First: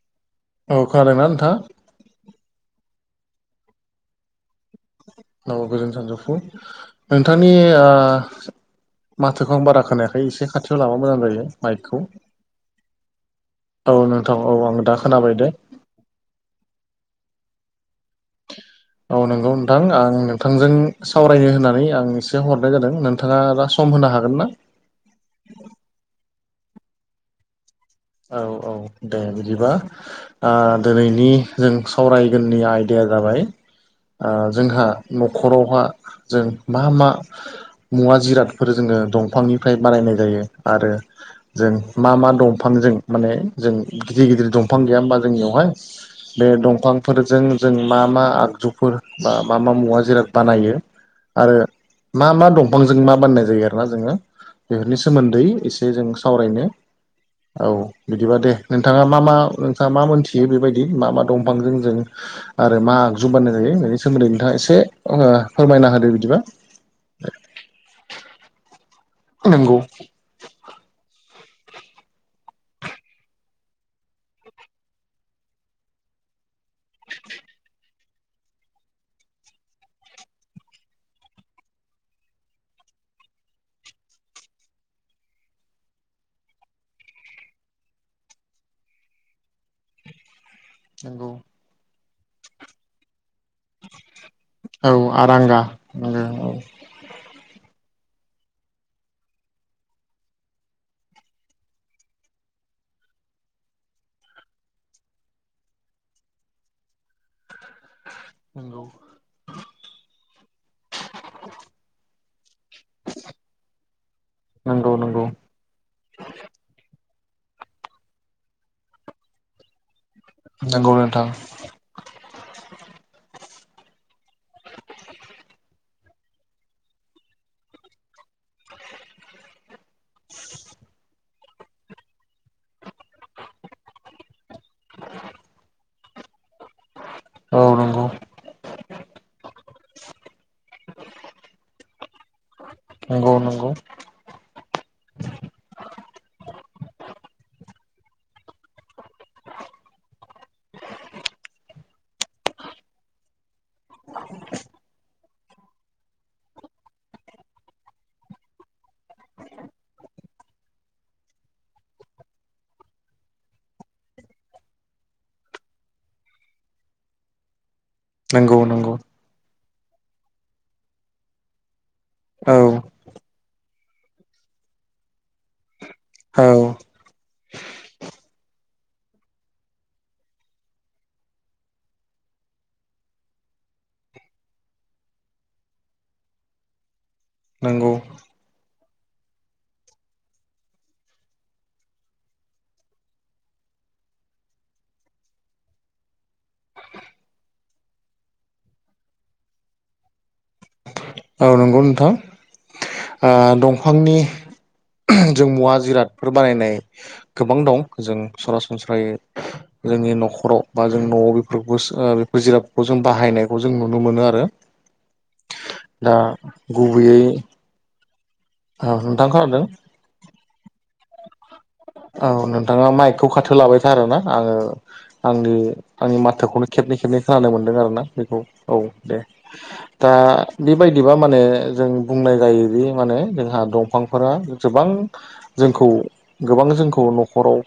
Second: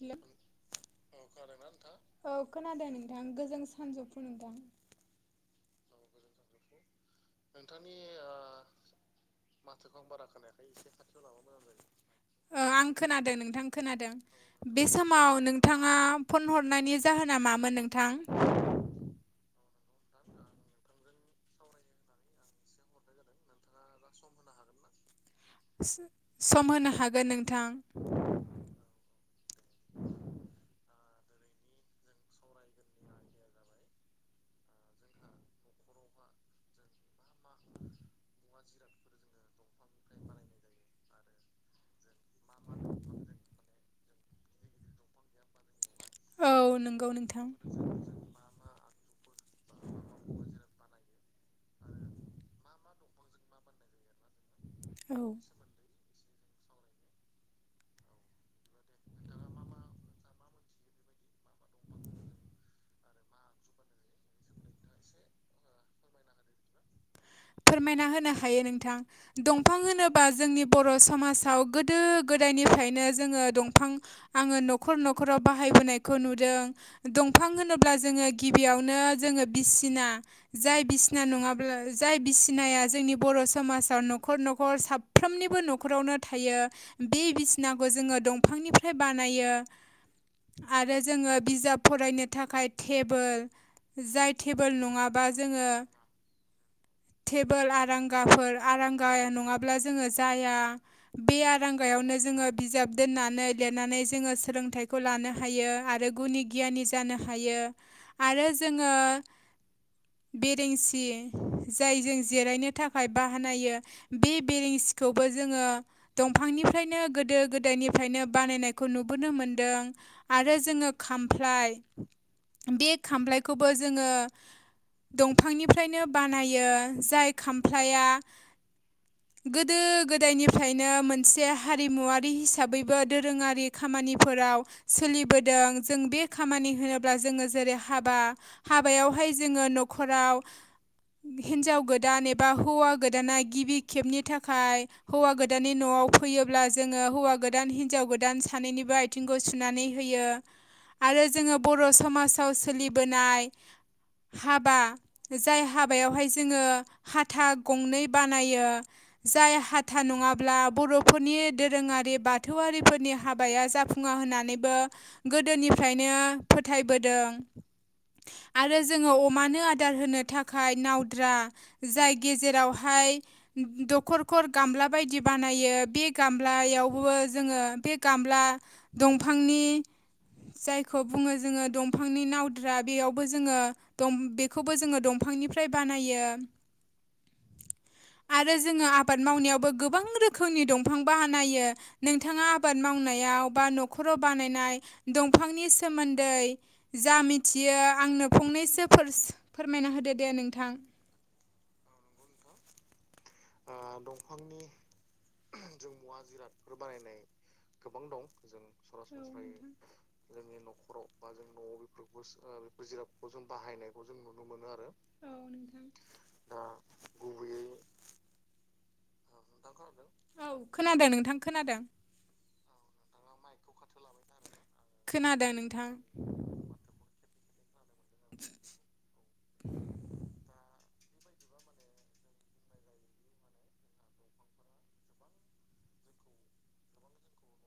हेल' औ खोनादोंना ख नोंथाङा नथां औ खोनादों नोंथां गोजों सानजौफु नोंथां औ गोजोन सानजोबफु नोंथांनि माथोखौ आं बारा खोनायाखै एसे खाथियाव लाबा मोजां जायो माइकखौ आं खोनादों नोंथां औ खोनादों नोंथां औ आं बे दा खोनाबाय समाव दे नोंथां नोंथाङा फन हरनायनि जाहोना मामोन नोंथां औ नंगौ नोंथां आं नोंथांजों सावरायनो होननानै आं एसे हरनाय जादोंों नोंथाङा दा सम होनो हागोन ना सम होनो हागोन नोंथां औ औ दे बिदिबा दिनैनि जों सावरायगोननि आयदाया जाबाय जोंहा न'खरावहा जों मा मा मुवा जिराद जों दंफांनिफ्राय बारानायनाय जायो आरो जों दंफांजों माने जों गिदिर गिदिर दंफां गैया हबा जोंनियावहाय बे औ नंगौ दंफांफोरजों नोंथां जों मा मा आगजुफोर बा मा मा मुवा जेराव बानायो आरो मा मा दंफांजों मा बाननाय जायो आरो ना जोङो बेफोरनि औ सोमोन्दै एसे जों सावरायनो औ बिदिबा दे नोंथाङा मा मा नोंथाङा मा मोनथियो बेबायदि मा मा। दंफांजों जों आरो मा? जुम बानायनाय जायो बेनि सोमोन्दै नोंथाङा एसे फोरमायना होदो बिदिबा। फोरमायना होनो हायो नोंथां नंगौ दंफां होनोब बा जोंनि बर समाजाव गोदो गोदायनिफ्रायनो जोङो दंफां आङो नखर नखराव बाहायबोनायखौ नुदों। दंफां होनोब्ला जोङो गिबियावनो जोङो बिसिना। जाय बिसिना नङाब्ला। जाय बिसिनाया जोंनि बर समाजाव नखर नखर साफ्रोमनिबो नखरावनो थायो। बे बिसिनाखौ जोङो दंफांनिफ्राय बानायो। [inaudible] आरो नंगौ जोङो बिजाब फरायनो थाखाय टेबोल जाय। टेबोल नङाबा जोङो। आरो औ टेबोल आरांगाफोर आरांगाया नङाब्ला जोङो जाया। बे आरांगायावनो जोङो बिजाब दोननानै लिरनानै जोङो सोलोंथाइखौ लानो हायो आरो गुनि गियानि जानो हायो। आरो नंगौ जोङो बेरेंसि जाय जों जिरायनो थाखाय बाहानायो बे नंगौ बिरेंसिखौबो नंगौ जोङो। दंफांनिफ्रायनो गोदो गोदायनिफ्रायनो बानायनायखौ नुबोनो मोनदों। आरो जोङो नंगौ नोंथां खामफ्लाय। बे खामलायखौबो जोङो दंफांनिफ्रायनो ब नायो जाय खामफ्लाया गोदो गोदायनिफ्रायनो मोनसे। हारिमुवारि हिसाबैबो दोरोङारि खामानिफोराव सोलिबोदों जों बे। खामानि होनोब्ला जोङो औ जेरै नंगौ हाबा हाबायावहाय जोङो नखराव हिन्जाव गोदान एबा हौवा नंगौ गोदाना नंगौ गिबि खेबनि थाखाय। हौवा गोदाननि नआव फैयोब्ला जोङो हौवा गोदान हिनजाव गोदान सानैनिबो आय थिंगु सुनानै होयो आरो जोङो बर समाजाव सोलिबोनाय। हाबा जाय हाब हाबायावहाय जोङो हाथा गंनै बानायो। जाय हाथा नङाब्ला बरफोरनि दोरोङारि बाथौआरिफोरनि हाबाया जाफुं फुङा होननानैबो गोदोनिफ्रायनो फोथायबोदों। नंगौ आरो नंगौ जोङो अमानो आदार होनो। खाय नावद्रा जाय औ गेजेरावहाय। दखरखर गामला बायदि बानायो बे औ गामलायावबो जोङो बे गामला। दंफांनि। जायखौ बुङो जोङो दंफांनि नावद्रा बेयावबो जोङो बेखौबो जोङो दंम फां निफ्राय बानायो। नोंगौ आरो जोङो आबाद मावनायावबो गोबां रोखोमनि दंफां बानायो। नोंथाङा आबाद मावनायाव बा नखराव बानायनाय दंफांनि सोमोन्दै। जा मिथियो आंनो फंनैसो फोरस फोरमायना होदो दे नोंथां। औ नंगौ नोंथां आ दंफांनि। जों मुवा जिरादफोर बानायनाय गोबां दं जों सरासनस्रायै। जोंनि नखराव बा जों नआव बेफोरखौ बेफोर जिरादफोरखौ जों बाहायनायखौ जों नुनो मोनो आरो। दा गुबैयै औ नोंथां खोनादों। औ खोनादों नोंथां खोनादों। औ नोंथाङा माइकखौ खाथो लाबायथारोना आङो आंनि खोनादों नोंथां आंनि माथोखौनो। खेबनै खेबनै खोनानो मोनदों आरोना बेखौ औ दे दा बेबाय एबा माने जों बुंनाय जायोदि माने जोंहा दंफांफोरा गोबां जोंखौ गोबां जोंखौ न'खराव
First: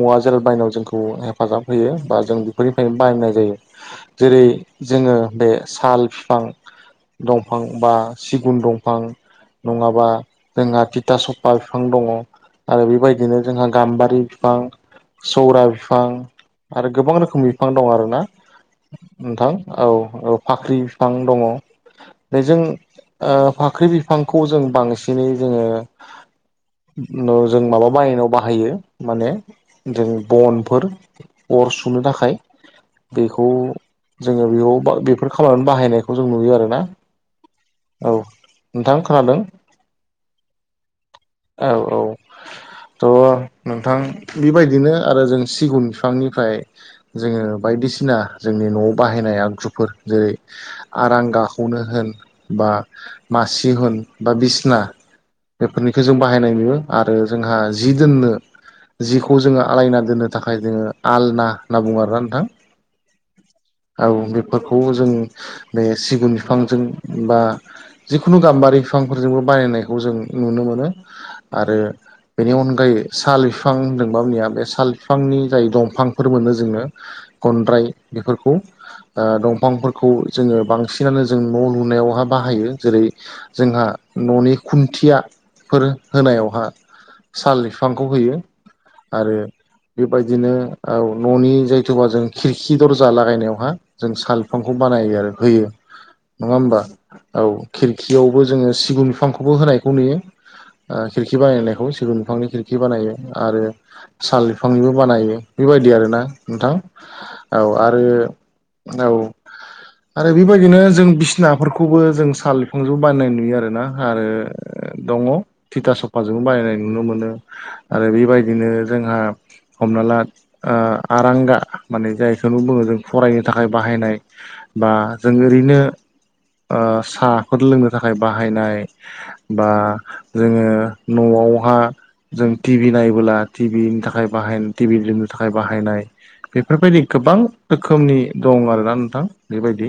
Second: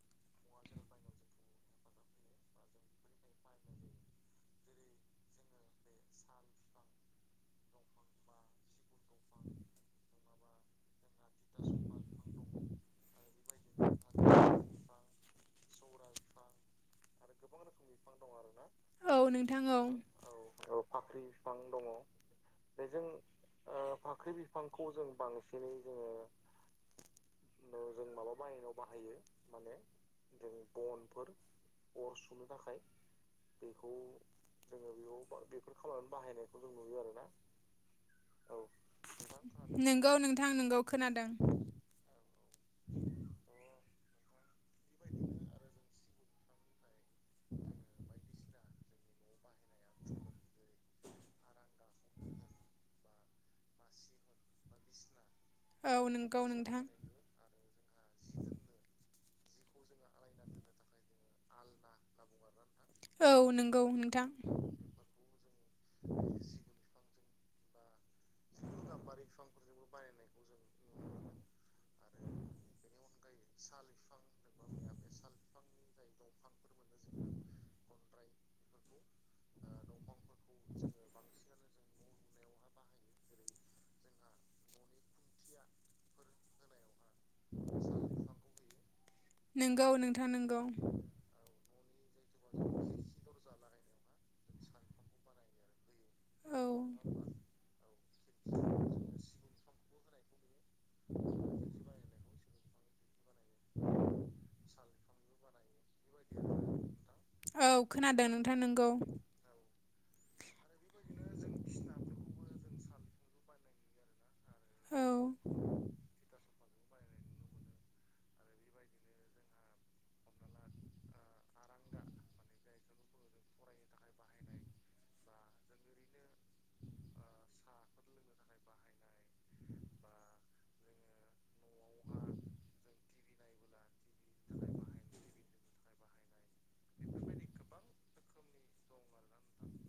मुवा जिराद बायनायाव जोंखौ हेफाजाब होयो बा जों बेफोरनिफ्रायनो बायनाय जायो जेरै जोङो बे साल बिफां दंफां बा सिगुन दंफां नङाबा जोंहा थिथा सफा बिफां दङ आरो बेबायद बिदिनो जोंहा गाम्बारि बिफां सौरा बिफां आरो गोबां रोख [unintelligible] बिफां दं आरोना औ नोंथां नोंथां औ औ फाख्रि बिफां दङ बेजों ओ फाख्रि बिफांखौ जों बांसिनै जोङो [unintelligible] जों माबा बायनायाव बाहायो माने जों बनफोर अर सुनो थाखाय थाखाय बेखौ जोङो बेयाव बेफोर खामा [unintelligible] बाहायनायखौ जों नुयो आरोना औ नोंथां खोनादों नोंगौ नोंथां नोंगौ खोनादों औ औ थ' नोंथां बेबायदिनो आरो जों सिगुन बिफांनिफ्राय जोङो बायदिसिना जोंनि न'आव बाहायनाय आगजु फोर जेरै आरांगा खौनो होन बा मासि होन बा बिसना औ बेफोरनिखौ जों नोंगौ बाहायनाय नुयो नोंथां। आरो जोंहा जि दोननो जिखौ जोङो आलायना दोननो थाखाय जोङो आलना होनना बुङो आरोना नोंथां औ नोंगौ औ नोंथां बेफोरखौ जों बे सिगुन बिफांजों बा जिखुनु गाम्बारि बिफांफोरजोंबो बानायनायखौ जों नुनो मोनो आरो बेनि अनगायै साल बिफां होनदोंबानिया बे साल बिफांनि जाय दंफांफोर मोनो जोंनो गनद्राय बेफोरखौ ओ दंफांफोरखौ जोङो बांसिनानो जों न' लुनायावहा बाहायो जेरै जोंहा न'नि खुन्थिया फोर होनायावहा साल बिफांखौ होयो आरो नोंगौ नोंथां बेबायदिनो नोंगौ औ न'नि जाय [unintelligible] बा जों खिरखि दरजा लागायनायावहा जों साल बिफांखौ बानायो आरो होयो नङा औ होमबा औ खिरखियावबो जोङो सिगुन बिफांखौबो होनायखौ नुयो ओ खिरखि बानायनायखौ सिगुन खि बानायो आरो साल बिफांनिबो बानायो बेबायदि आरो ना नोंथां औ आरो खोनादों नोंथां नोंगौ। औ आरो बेबायदिनो जों बिसिनाफोरखौबो जों साल बिफांजों बायनाय नुयो आरोना आरो औ दङ थिथा सफाजों बायनाय नुनो मोनो आरो बेबायदिनो जोंहा हमना ला ओ आरांगा माने जायखौनो बुङो जों फरायनो थाखाय बाहायनाय बा जों ओरैनो ओ साहाफोर लोंनो थाखाय बाहायनाय बा जोङो न'आव [unintelligible] जों टिभि नायबोला टिभिनि थाखाय बाहाय टिभि [unintelligible] नो थाखाय बाहायनाय बेफोरबायदि गोबां रोखोमनि दं आरोना नोंथां बेबायदि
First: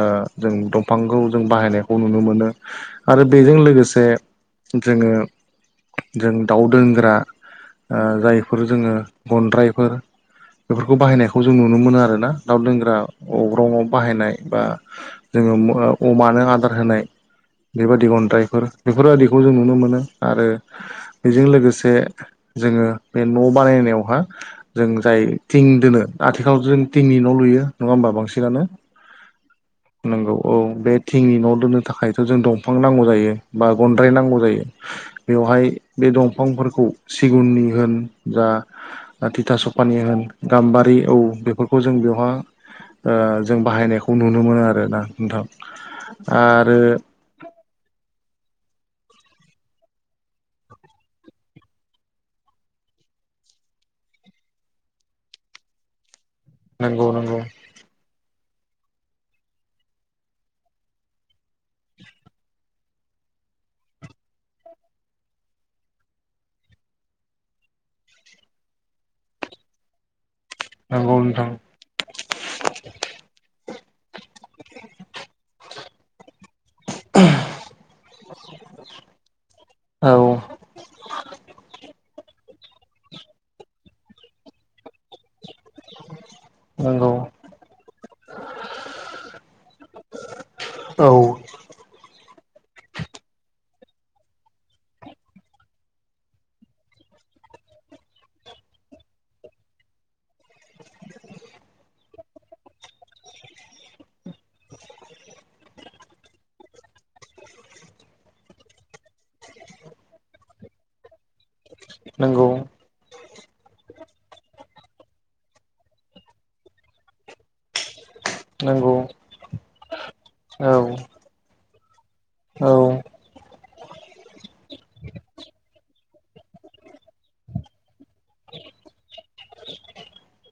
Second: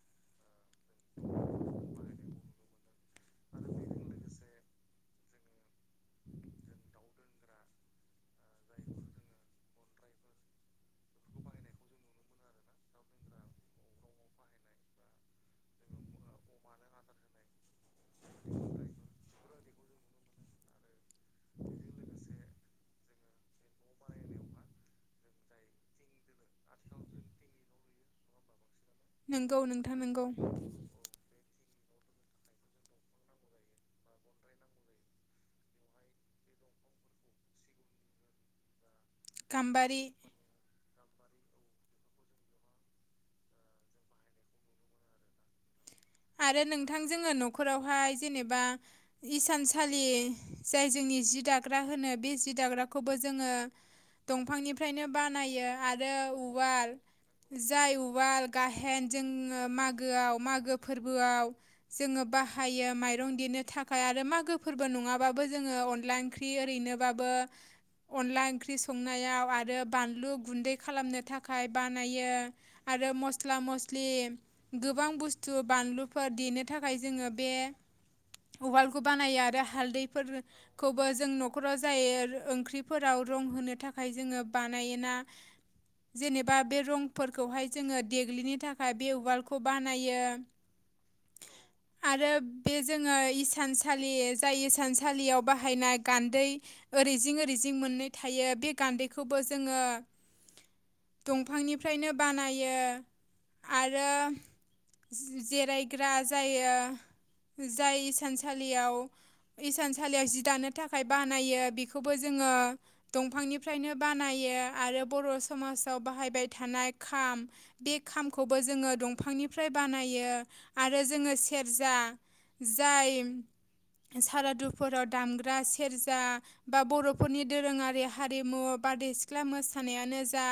ओ जों दं फांखौ जों बाहायनायखौ नुनो मोनो आरो बेजों लोगोसे जोङो जों दाउ दोनग्रा ओ जायफोर जोङो गनद्रायफोर बेफोरखौ बाहायनायखौ जों नुनो मोनो आरो ना दाउ दोनग्रा अग्रंआव बाहायनाय बा जोङो अमानो आदार होनाय बेबायदि गन्द्राइफोर बेफोरबायदिखौ जों नुनो मोनो आरो बेजों लोगोसे जोङो बे न' बानायनायावहा जों जाय थिं दोनो आथिखालाव जों थिंनि न' लुयो नङा होमबा बांसिनानो नोंगौ नोंथां नोंगौ। नंगौ औ बे थिंनि न' दोनो थाखायथ' जों दंफां नांगौ जायो बा गनद्राय नांगौ जायो बेवहाय बे दंफांफोरखौ सिगुननि होन जा थिथा सफानि गाम्बारि होन गाम्बारि औ बेफोरखौ जों बेवहा ओ जों बाहायनायखौ नुनो मोनो आरोना नोंथां आरो नोंथां जोङो न'खरावहाय जेनेबा इसानसालि जाय जोंनि जि दाग्रा होनो बे जि दाग्राखौबो जोङो दंफांनिफ्रायनो बानायो आरो उ वाल नंगौ नंगौ जाय उवाल गाहेन जोङो मागोआव मागो फोरबोआव जोङो बाहायो माइरं देनो थाखाय आरो मागो फोरबो नङाबाबो जोङो अनला ओं ख्रि ओरैनोबाबो अनला ओंख्रि संनायाव आरो बानलु गुन्दै नंगौ खालामनो नोंथां थाखाय बानायो आरो मस्ला मस्लि गोबां बुस्थु थु बानलुफोर देनो थाखाय जोङो बे उवालखौ बानायो आरो औ हालदैफोरखौबो जों न'खराव जाय [unintelligible] ओंख्रिफोराव रं होनो थाखाय जोङो बानायोना जेनेबा बे नंगौ रंफोरखौहाय जोङो देग्लिनो थाखाय बे उवालखौ बानायो औ आरो बे जोङो इसानसालि जाय इसानसालियाव बाहायनाय गान्दै ओरैजिं ओरैजिं मोननै थायो बे गान्दैखौबो जोङो दंफांनिफ्रायनो बानायो आरो जिरायग्रा जायो जाय इसानसालियाव इसानसालियाव जि दानो थाखाय बानायो बेखौबो नंगौ जोङो दंफांनिफ्रायनो बानायो आरो बर' समाजाव बाहायबाय थानाय खाम बे खामखौबो जोङो नंगौ दंफांनिफ्राय बानायो औ आरो जोङो सेरजा औ जाय सारादुफोराव दामग्रा सेरजा बा बर'फोरनि दोरोङारि हारिमु बारदै सिख्ला मोसानायानो जा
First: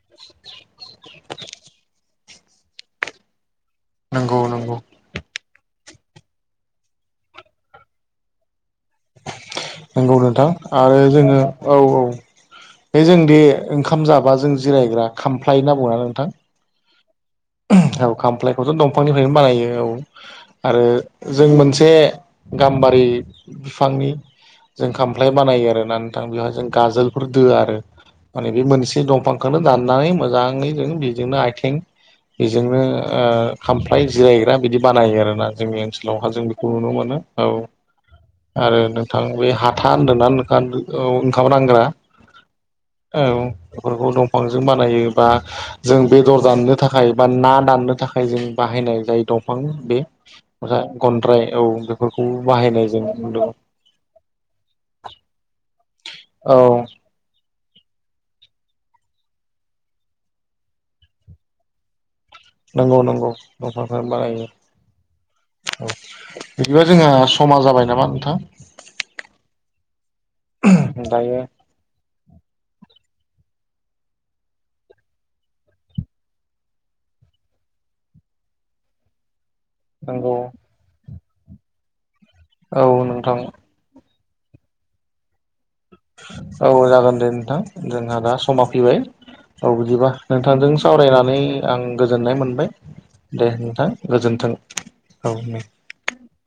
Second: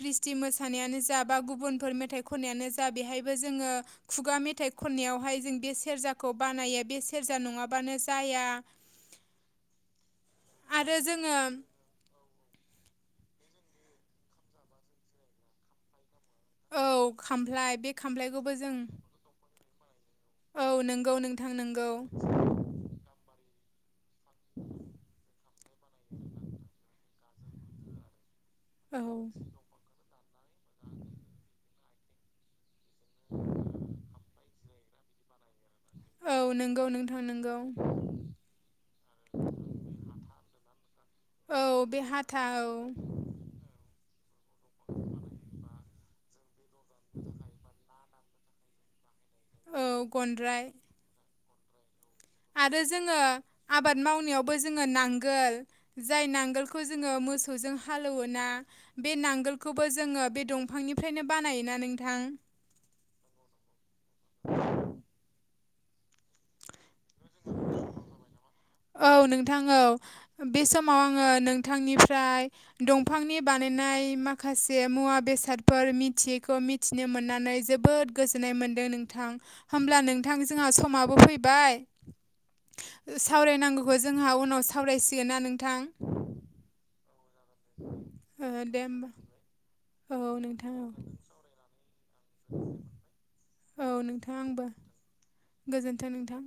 ख्रिस्टि मोसानायानो जा बा गुबुनफोर मेथाइ खननायानो जा बेहायबो जोङो खुगा नंगौ मेथाइ नंगौ खननायावहाय जों बे सेरजाखौ बानायो बे सेरजा नङाबानो जाया नंगौ नोंथां आरो जोङो औ औ बे जों दि ओंखाम जाबा जों जिरायग्रा खामफ्लाय होनना बुङो ना नोंथां औ खामफ्ला औ खामफ्लायखौथ' दंफांनिफ्रायनो बानायो औ औ आरो नोंगौ जों नोंथां नोंगौ मोनसे गाम्बारि बिफांनि जों खामफ्लाय बानायो आरोना नोंथां बेवहाय जों गाजोल फोर दोआ आरो माने बे औ मोनसे दंफांखौनो दाननानै मोजाङै जों बेजोंनो आयथें इजोंनो ओ खामफ्लाय जिरायग्रा बिदि बानायो आरोना जोंनि ओनसोलावहा औ जों बिखौ नोंगौ नुनो मोनो नोंथां औ नोंगौ आरो नोंथां बे हाथा होनदोंना [unintelligible] औ ओंखाम रानग्रा था औ औ बेफोरखौ दंफांजों बानायो बा जों बेदर दाननो था थाखाय बा ना दाननो थाखाय जों बाहायनाय जाय दंफां औ बे गनद्राय गनद्राय औ बेफोरखौ बा आरो जोङो आबाद मावनायावबो जोङो नांगोल जाय औ नांगोलखौ जोङो मोसौजों हालौवोना बे नांगोलखौबो जोङो बे दंफांनिफ्रायनो बानायोना नोंथां नंगौ नंगौ दंफांनिफ्राय नो बानायो औ बिदिबा जोंहा समा जाबाय नामा नोंथां औ नोंथां औ बे समाव आङो दायो नोंथांनिफ्राय दंफांनि बानायनाय माखासे मुवा बेसादफोर मिथियैखौ मिथ मिथिनो मोननानै जोबोद गोजोननाय मोन्दों नोंथां। होमब्ला नंगौ नोंथां जोंहा समाबो फैबाय। औ नोंथां। नांगौखौ जोंहा उनाव सावरायसिगोना नोंथां। औ जागोन दे नोंथां जोंहा दा ओ समा दे फैबाय। होमबा औ बिदिबा औ नोंथांजों नोंथां औ सावरायनानै आं गोजोननाय मोनबाय दे, औ नोंथां गोजोन्थो आंबो औ गोजोन्थों नोंथां।